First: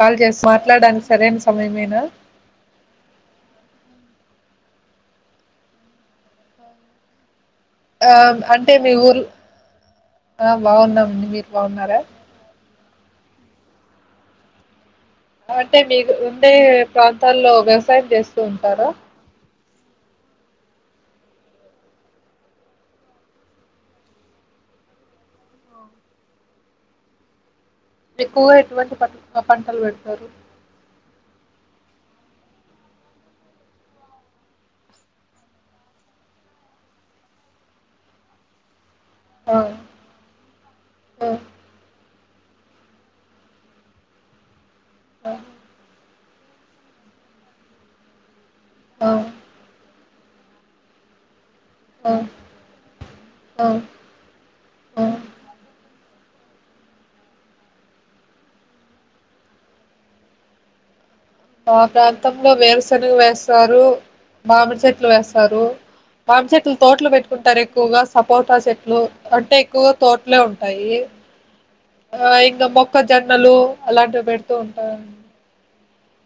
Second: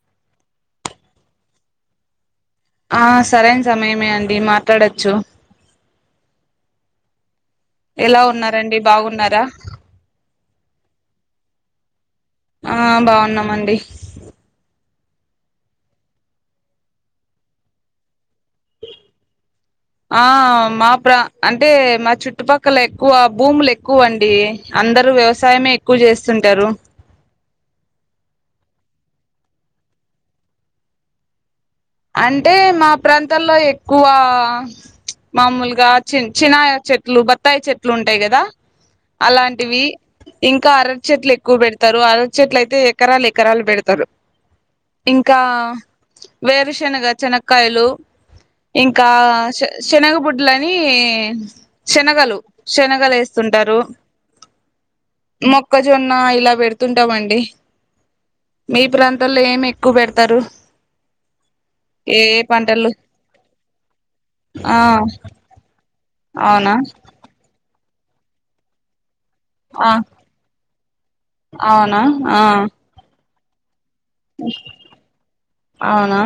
Call చేసి మాట్లాడడానికి సరైన సమయమేనా ఆ సరేైన సమయమే అండి మాట్లాడొచ్చు ఆ ఎలా అంటే ఉన్నారండి మీ ఊరు బాగున్నారా ఆ బాగున్నామండి మీర్ బాగున్నారా ఆ బాగున్నామండి అంటే మీకు ఉండే ప్రాంతాల్లో వ్యవసాయం చేస్తూ ఉంటారా ఆ మా ప్ర అంటే మా చుట్టుపక్కల ఎక్కువ భూములు ఎక్కువ అండి అందరూ వ్యవసాయమే ఎక్కువ చేస్తుంటారు ఎక్కువగా ఎటువంటి ప పంటలు పెడతారు అంటే మా ప్రాంతంలో ఎక్కువ మామూలుగా చి చిినాయ చెట్లు బత్తాయి చెట్లు ఉంటాయి కదా ఆ అలాంటివి ఇంకా అరటి ఆ చెట్లు ఎక్కువ పెడతారు అర చెట్ల అయితే ఎకరాలు ఎకరాలు పెడతారు ఆ ఇంకా వేరుష్ చెనగా చెనక్కయలు ఇంకా ఆ శనగ బుడ్ ఇట్లని శనగలు శనగలు ఆ ఆ వేస్తుంటారు ఆ మొక్కజొన్ ఇలా పెడుతుంటామండి మీ ప్రాంతాల్లో ఏమి ఎక్కువ పెడతారు మా ఏ ఏ ప్రాంతంలో పంటలు వేరుశనగు వేస్తారు ఆ మామిడి చెట్లు వేస్తారు మాం అవునా చెట్లు తోట్లు పెట్టుకుంటా టారు ఎక్కువగా సపోటా చెట్లు అంటే ఆ ఎక్కువగా తోటలే ఉం టాయి అవునా ఆ న్నలు అలాంటివి పెడుతూ ఉంటారడి అవునా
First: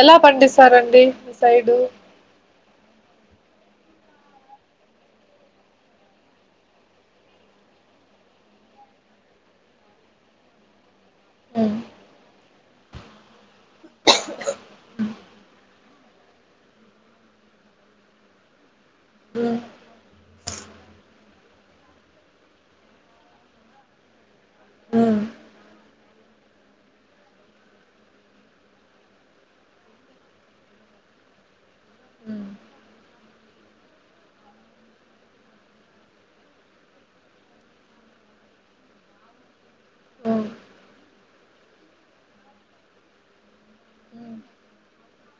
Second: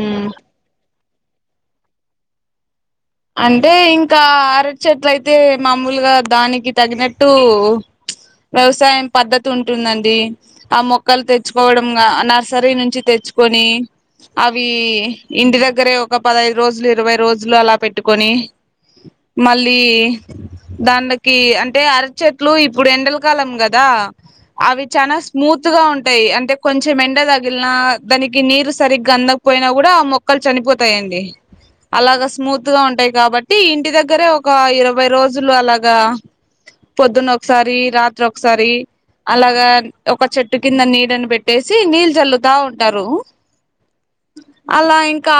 ఎలా పండిస్తారండి మీ సైడు అంటే ఇంకా అరటి చెట్లు అయితే మామూలుగా దానికి తగినట్టు వ్యవసాయం పద్ధతి ఉంటుందండి ఆ మొక్ క్కలు ఉమ్ తెచ్చుకోవడం ఇంగ నర్స్ సరీ నుంచి తెచ్ కొని అవి ఇంటి దగ్ ద్గర ఒక పదయిదు రోజులు ఇరవై రోజులు అలా పెట్ ఇట్టుకని ఉమ్ మళ్ళీ దాకి అంటే అరచెట్లు ఇప్పుడు ఎండలకాలం కదా అవి చాలా ఉమ్ స్మూత్ గా ఉంటాయి అంటే కొంచెం ఎండ తగిలినా దానికి నీరు సరిగ్గా అందకపోయినా కూడా ఆ మొక్కలు చనిపోతాయిండి అలాగా ఉమ్ స్మూత్ గా ఉంటాయి కాబట్టి ఇంటి దగ్గరే ఒక ఇరవై రోజులు అలాగా పొద్దున్న ఒకసారి రాత్రి ఒకసారి అలాగా ఒక ఉమ్ చెట్టు కింద నీడని పెట్టేసి నీళ్ళ చల్లుతా ఉంటారు ఉమ్ అలా ఇంకా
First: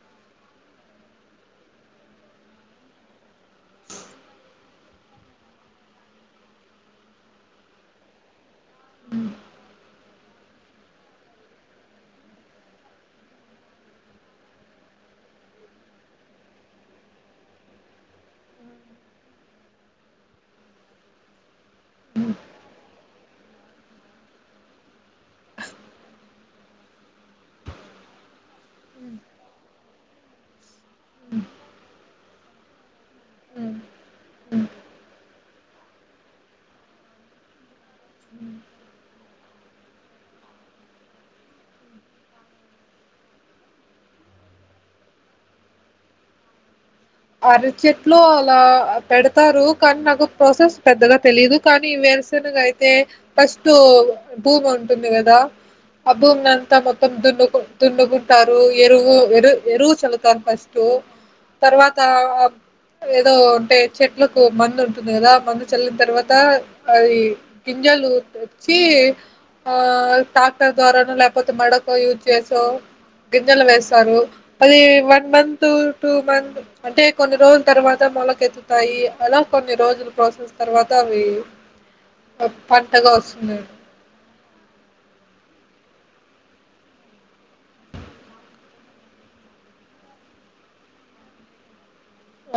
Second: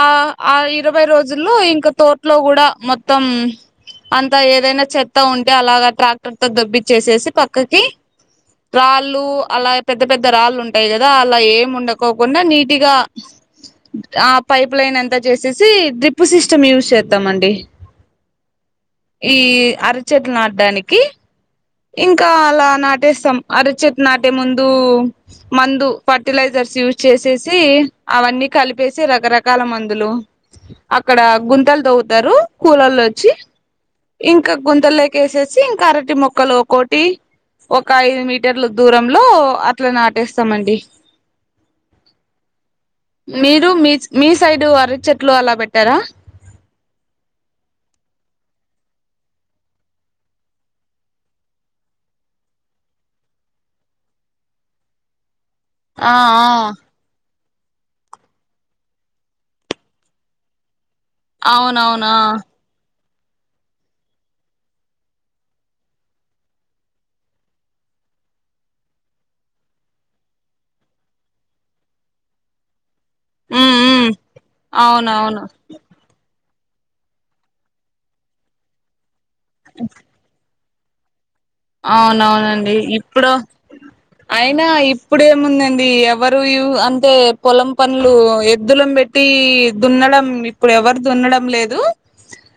ఆ ఇరవై రోజులు ఇంకా తో ఇట్లో కూడా మొత్తం అంత ఏదైనా చెత్త ఉంటే అలాగా ట్రాక్టర్ తో దబ్బిచ్చేసేసి పక్కకి రాళ్ళు అలాగ పెద్ద పెద్ద రాళ్ళు ఉంటాయి కదా అలా ఏం ఉండకోకుండా నీట్గా ఆ పైప్ లైన్ అంతా చేసేసి డ్రిప్పు సిస్టమ్ యూస్ చేస్ తామండి ఈ అరచట్లు నాటడానికి ఇంకా అలా నాటి ట్టేస్తాం అరచట్ నాటే ముందు మందు ఫర్టిలైజర్స్ యూజ్ చేసేసి అవన్నీ కలిపేసి ఉమ్, రకరకాల మందులు అక్కడ గుంతలు తో ద్దారు కూలాల్లో వచ్చి ఉమ్, ఇంకా ఉమ్. గుంతల్లోకేసే సి ఇంకారటి మో క్క లోకోటి ఒక ఐదు మీటర్ల దూరంలో అట్లా నాటేస్తామండి మీరు మీ మీ సైడ్ అర చెట్లు అలా పెట్టారా అర చెట్లు అలా పెడతారు కానీ నాకు ప్రాసెస్ పెద్దగా తెలిదు కానీ వేరుసనగా అయితే ఫస్ట్ భూమి ఉంటుంది కదా ఆ అబూ నంతా మొత్తం దను తుండుకుంటారు ఎరువు ఎరు ఎరువు చలువుతారు ఫస్ట్ టు తర్వాత అవునవునా ఆ ఏదో అంటే చెట్లకు మందు ఉంటుంది కదా మందు చల్లిన తర్వాత అది గింజాలు తెచ్చి ఆ ట్రాక్టర్ ద్వారాను లేకపోతే మడక యూజ్ చేసో గింజలు ఉమ్ ఉమ్ వేస్తారు అది వన్ అవునవును మంత్ టూ మంత్ అంటే కొన్ని రోజుల తర్వాత మొలకెత్తుతాయి అలా కొన్ని రోజులు ప్రాసెస్ తర్వాత అవి అవునవునండి పంటగా ఇప్పుడు వస్తుంది అయినా ఇప్పుడేముందండి ఎవరు అంటే పొలం పనులు ఎద్దులం పెట్టి దున్నడం ఇప్పుడు ఎవరు దున్నడం లేదు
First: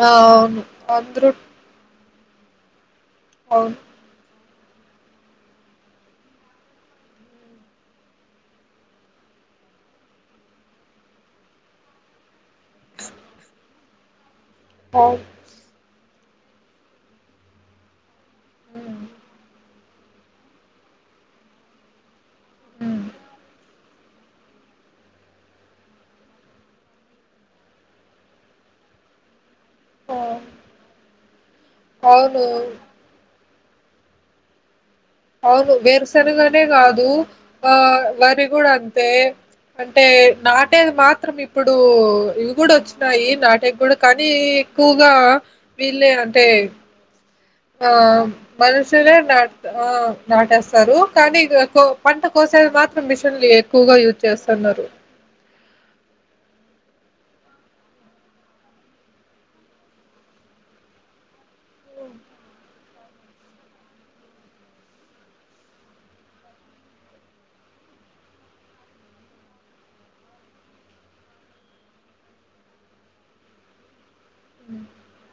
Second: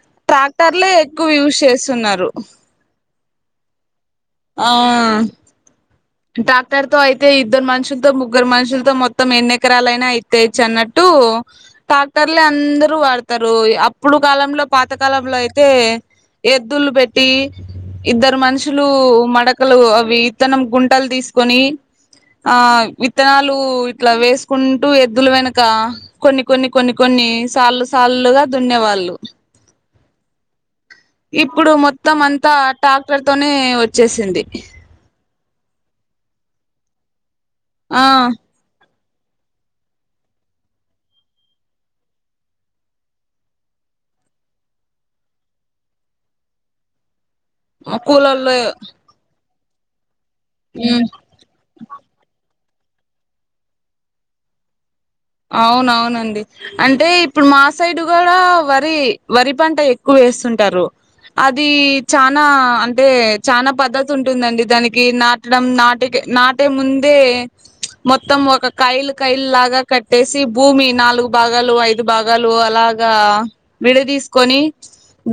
ఆ అవును ట్రాక్టర్ లో అందరూ ఎక్కువ యూస్ చేసి తున్నారు అవను ఆ ట్రాక్టర్ తో అయితే ఇద్దరు మనుషులతో ముగ్గురు మనుషులతో మొత్తం ఎన్నిెకరాలయినా అయితేచ్చు అన్నట్టు డాక్టర్లే అందరుూ వాడతారు అప్పుడు కాలంలో అవును పాతకాలంలో అయితే ఎద్దులు పెట్టి ఇద్దరు మనుషులు ఉమ్ మడ అవి ఇతనం గుంట బట్టలు తీసుకొని ఆ ఉమ్ విత్తనాలు ఇట్లా వేసుకుంటూ ఎద్దులు వెనక కొన్ని కొన్ని కొన్ని కొన్ని సాల్లు సాల్లుగా దున్నేవాళ్ళు ఓ ఇప్పుడు మొత్తం అంతా ట్రాక్టర్ తోని నే వచ్చేసింది అవును వేరుశనగ గానే కాదు ఆ వరీ గుడ్ అన్ తే అంటే నాటేది మాత్రం ఇప్పుడు ఇవి కూడా వచ్చినాయి నాటే కూడా కానీ ఎక్కువగా వీళ్ళే అంటే ఆ కూలోళ్ళు మనసునా నాట్ ఆ నాటేస్తారు ఉమ్ కానీ ఇగ కో పంట కోసం తా మాతృ మిషన్లు ఎక్కువగా యూజ్ చేస్తున్నారు అవును అవును అండి అంటే ఇప్పుడు మా సైడు కూడా వరి వరి పంట ఎక్కువ వేస్తుంటారు అది చానా అంటే చానా పద్ధతి ఉంటుంది అండి దానికి నాటడం నాటిక నాటే ముందే మొత్తం ఒక కయలు కయలు లాగా కట్టేసి భూమి నాలుగు భాగాలు ఐదు భాగాలు అలాగా విడదీస్ కొని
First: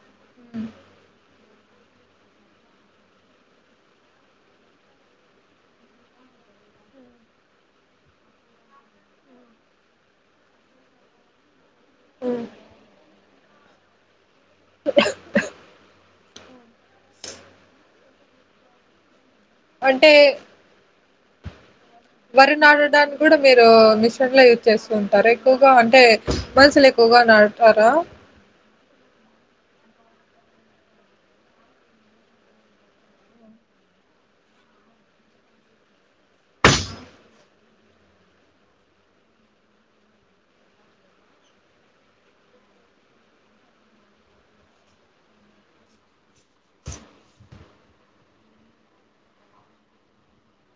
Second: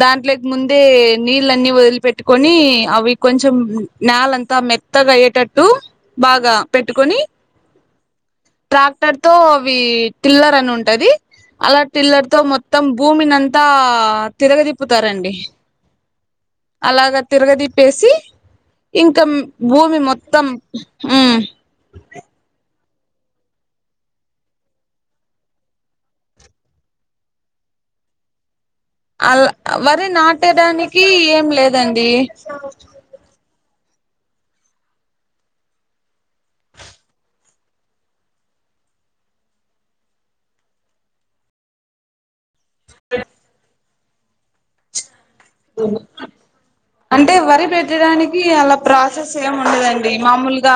దాంట్లోకి ముం టే నీళ్ళన్ని వదిలిపెట్టుకొని అవి కొంచెం నలంతా మెత్తగా అయ్యేటట్టు బాగా పెట్టుకొని ట్రాక్టర్ తో అవి టిల్లర్ అని ఉంటది అలా టిల్లర్ తో మొత్తం భూమిని అంతా తిరగదిప్పుతారండి అలాగ అని తిరగదిప్పేసి ఇంకామ్ భూమి అంటే మొత్తం ఉ వరి నాటడానికి కూడా మీరు మిషను లో యూజ్ చేస్తూ ఉంటారు ఎక్కువగా అంటే మనుషులు ఎక్కువగా నాటరా వరి నాటడానికి ఏం లేదండి అంటే వరి పెట్టడానికి అలా ప్రాసెస్ ఏమి ఉండదండి మామూలు గా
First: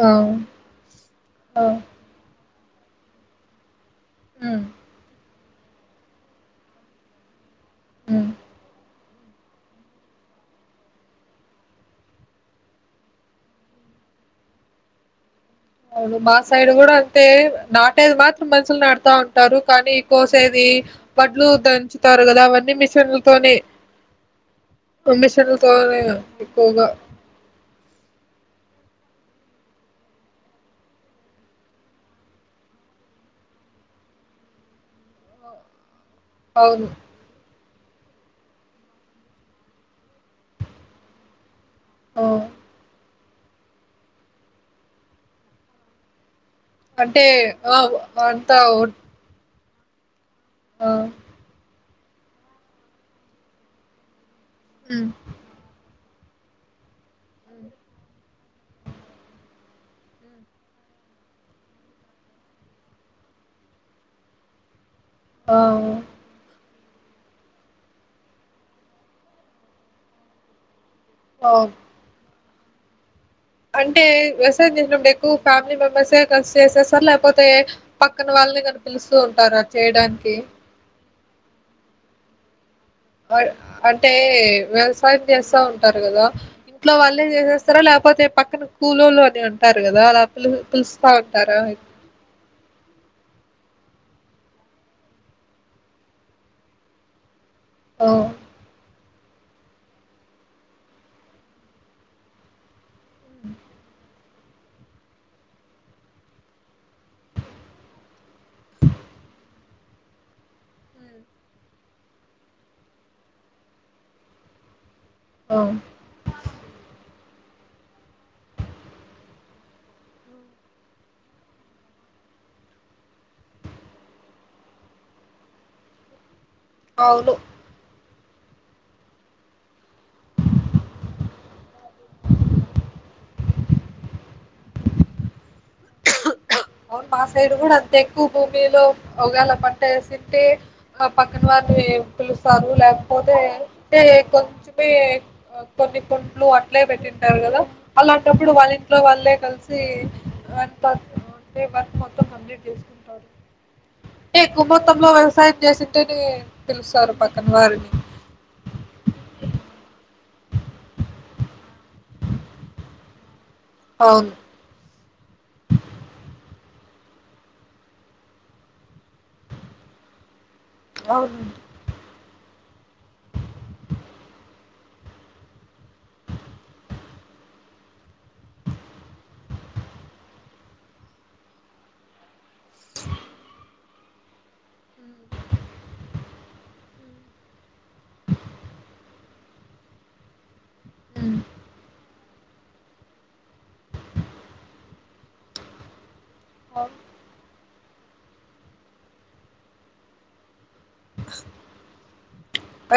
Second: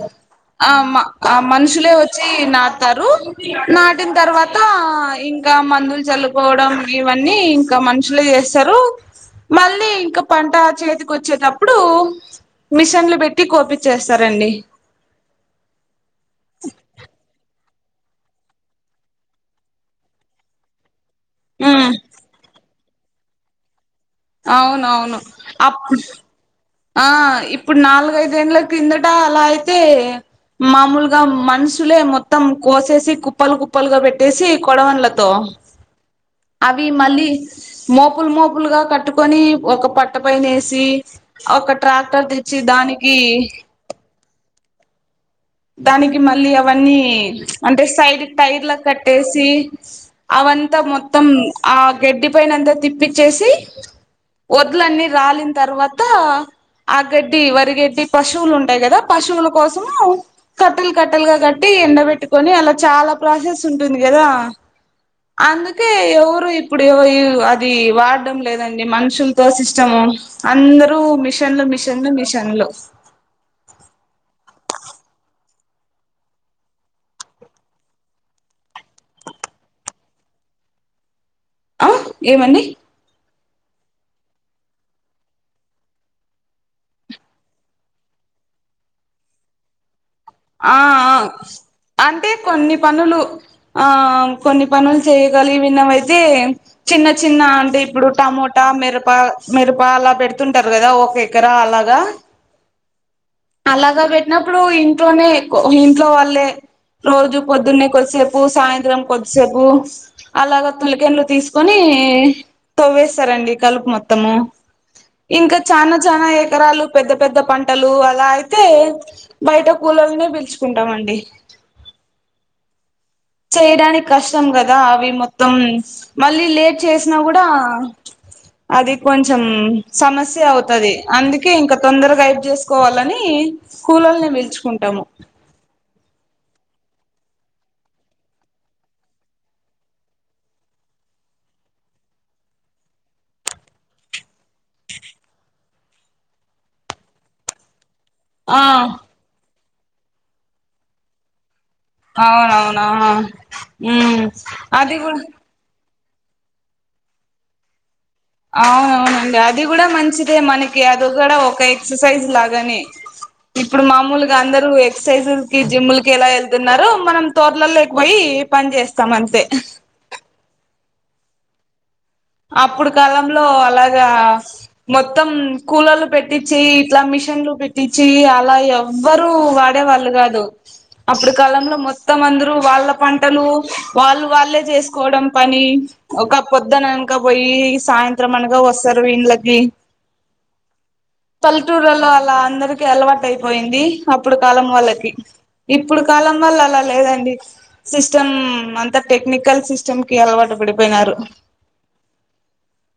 ఆ ఆ ఆ మనుషులే వచ్చి తి నాటుతారు నాటిన తర్వాత ఉమ్ ఇంకా మందులు చల్లుకోవడం ఇవన్నీ ఇంకా మనుషులే ఉమ్ చేస్తారు మళ్ళీ ఇంకా పంట చేతికి వచ్చేటప్పుడు మిషన్లు పెట్టి కోపిచ్చేస్తారండి అవును మా సైడ్ కూడా అంతే నాటేది మాత్రం మనుషులు నాటుతా ఉంటారు కానీ కోసేది వడ్లు ఉమ్ దంచుతారు కదా అవన్నీ మీస్ పిల్ తోనే అవునవును కమిషర్ అప్ కాలేద ఉక్ ఆ ఇప్పుడు నాలుగు ఐదు ఏళ్లు కిందట అలా అయితే మామూలుగా మనుషులే మొత్తం కోసేసి కుప్పలు కుప్పలుగా పెట్టేసి కొడవలతో అవి అవును మళ్ళీ మోపులు మోపులుగా కట్టుకొని ఒక పట్ట పైన ఏసి ఆ ఒకట్ ట్రాక్టర్ ఆ తెచ్చి దానికి ఈ దానికి మళ్ళీ అప్ అవన్నీ అంటే ఆ అంటే సైడ్ అంతా టైర్ల ఓట్ కట్టేసి అవంతా ఆ మొత్తం ఆ గడ్డి పైన అంతా తిప్పచ్చేసి వడ్లన్నీ హ్మ్ రాలిన తర్వాత అంత ఆ గడ్డి వరిగడ్డి పశువులు ఉంటాయి కదా పశువుల కోసము కట్టలు కట్టలుగా కట్టి ఎండ బెట్టుకొని అలా చాలా ప్రాసెస్ ఉంటుంది కదా ఆ అందుకే ఎవరు ఇప్పుడు ఏవో అది వాడడం లేదండి మనుషులతో సిస్టము అందరు రు ఆ మిషన్ లో మిషన్లు మిషన్ ఎన్లో నేను రేపు ఎక్కువ ఫ్యామిలీ మెంబర్సే కలిసి చేసేస్తా లేకపోతే పక్కన వాళ్ళని కనిపిలుస్తూ ఉంటారా చేయడానికి ఆ ఏమండి ఆక్ అంటే వ్యవసాయం చేస్తా ఉంటారు కదా ఇంట్లో వాళ్ళే చేసేస్తారా లేకపోతే పక్కన కూలోళ్ళు అని ఉంటారు కదాఅలా ఆ ఆ అంటే కొన్ని పనులు ఆ కొన్ని పనులు చేయగలి విన్నవైతే చిన్న చిన్న టే ఇప్పుడు ఆ టమోటా మిరప ప మిరప అలా పెడుతుంటారు కదా ఒక ఎకరా అలాగా అలాగా పెట్టినప్పుడు ఇ ట్లోనే ఇంట్లో వాళ్లేే రోజు పొద్దున్నే కొద్దిసేపు సాయంత్రం కొద్దిసేపు అలాగ తులికెండలు తీసుకొని తవ్వేస్తారండి కలుపు మొత్తము హ్మ్. ఇంకా ఆ చానా చానా ఎకరాలు పెద్ద పెద్ద పంటలు అలా అయితే బయట కూలోళ్లను పిల్లుచుకుంటామండి చేయడానికి కష్టం కదా అవి మొత్తం మళ్ళీ లేట్ చేసినా అవును కూడా అది కొంచెం సమస్య అవుతది అందుకే ఇంకా తొందరగా హైప్ చేసుకోవాలని కూలోళ్లను పిలుచుకుంటాము అవును మా సైడ్ కూడా అంత ఎక్కువ భూమిలో ఒకవేళ పంట ఏసీ ఉంటే మా పక్కన వారిని పిలుస్తారు లేకపోతే అంటే కొంచమే కొన్ని కుడ్లు అట్లే పెట్టింటారు కదా అలాంటప్పుడు ఆ వాళ్ళ ఇంట్లో వాళ్ళే కలిసి సి అ ప అవునవునా ఉమ్ అది కూడా అంటేనే పిలుస్తారు పక్కన వారు అవున అవునండి అది కూడా మంచిదే మనకి అది కూడా ఒక ఎక్సర్సైజ్ లాగానే ఇప్పుడు అవును మామూలుగా అందరు ఎక్సర్సైజులకి జిమ్ములకి ఎలా వెళ్ న్నారో మనం తోర్లలో లేకపోయి పని చేస్తాం అంతే అవును అప్పుడు కాలంలో అలాగా మొత్తం కూలోళ్ళు పెట్టించి ఇట్లా మిషన్లు పెట్టించి అలా ఎవ్వరు వాడే వాళ్ళు కాదు అప్పుడు కాలంలో మొత్తం అందరు వాళ్ళ పంటలు వాళ్ళు వాళ్ళే చేసుకోవడం ఉమ్, పని ఒక అప్పుడు ద్ద నా ఇక పోయి సాయంత్రం అనగా వస్తరు వీళ్ళకి ఉమ్, ఉమ్, పల్లెటూర్లలో అ అందరికి అలవాటు అయిపోయింది అప్పుడు కాలం వాళ్ళకి ఇప్పుడు కాలం వల్ల అలా అవును లేదండి సిస్టమ్ అంతా టెక్నికల్ సిస్టమ్ కి అలవాటు పడిపోయినారు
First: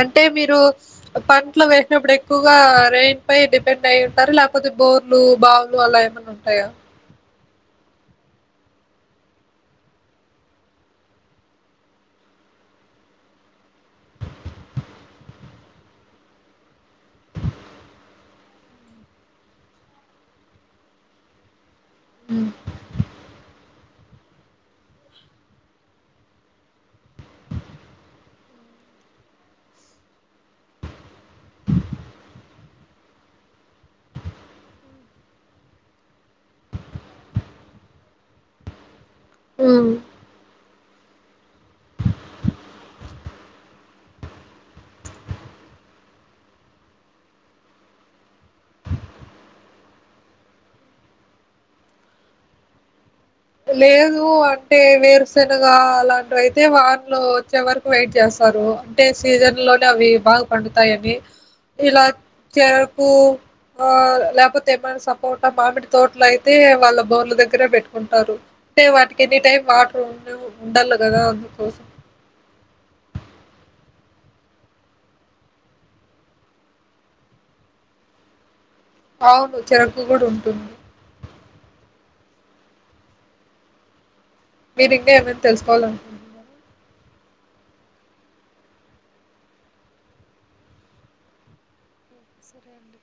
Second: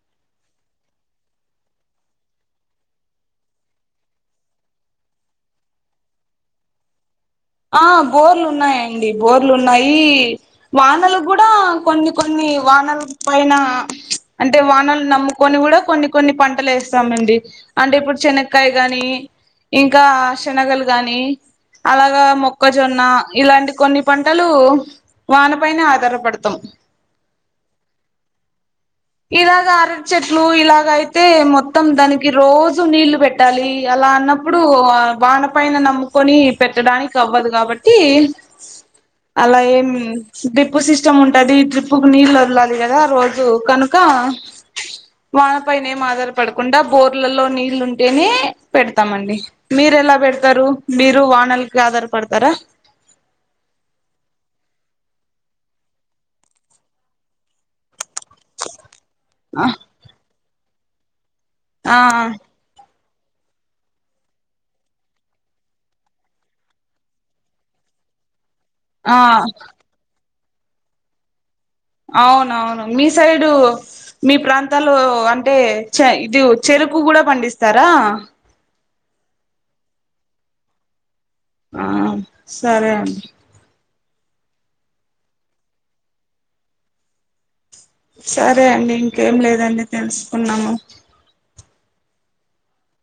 అంటే మీరు పంటలో వేసినప్పుడు ఎక్కువగా రెయిన్ పై డిపెండ్ అయి ఉంటారు లేకపోతే బోర్లు బావులు అలా ఏమైనా ఉంటాయా ఆ బోర్లు ఉన్నాయండి బోర్లు ఉన్నాయి వానలు కూడా కొన్ని కొన్ని వానలు పైన అంటే వానలు నమ్ముకొని కూడా కొన్ని కొన్ని పంటలు వేస్తామండి అంటే ఇప్పుడు శనకాయ గాని ఇంకా శనగలు గానీ అలా మొక్కజొన్న ఇలాంటి కొన్ని పంటలు వాన పైనే ఆధారపడతాం ఇలాగ అరటి చెట్లు ఇలాగ అయితే మొత్తం దానికి రోజు నీళ్ళలు పెట్టాలి అలా అన్నప్పుడు వాన పైన నమ్ముకొని పెట్టడం అవ్వదు కాబట్టి అలా ఉమ్ ఏమ్ డీ డ్రిప్పు సిస్టమ్ ఉంటంది ట్రిప్పుకు నీళ్లు వదలాలి కదా రోజు కనుక వాన పైన ఏం ఆధారపడకుండా బోర్లలో నీళ్ళ ఉంటేనే పెడతామండి మీరు ఎలా పెడతారు మీరు వాన ఆదార పడతారా లేదు అంటే వేరుశెనగా అలాంటి అయితే వాన్లో వచ్చే వరకు వెయిట్ చేస్తారు సీజన్ లోనే అవి బా పండుతాయని ఆ ఇలా చే ఉ ఆ లేకపోతే ఏమన సపోట మామిడి తోటల అయితే వాళ్ళ బోర్ల దగ్గర పెట్టుకుం టారు అంటే ఆ వాటికి ఎనీటైమ్ వాటర్ ఉండళ్ళ కదా అందుకు అవునవును మీ సైడు మీ ప్రాంతాలు అంటే ఇది చెరుకు కూడా పండిస్తారా అవును చెరకు కూడు ఉంటుంది ఆ సరే అండి మీరి ఇంకా ఏమైనా తెలుసుకోవాలి అనుకుంటునారా సరే అండి ఇంకేం లేదండి తెలుసుకున్నాము ఓకే, సరే అండి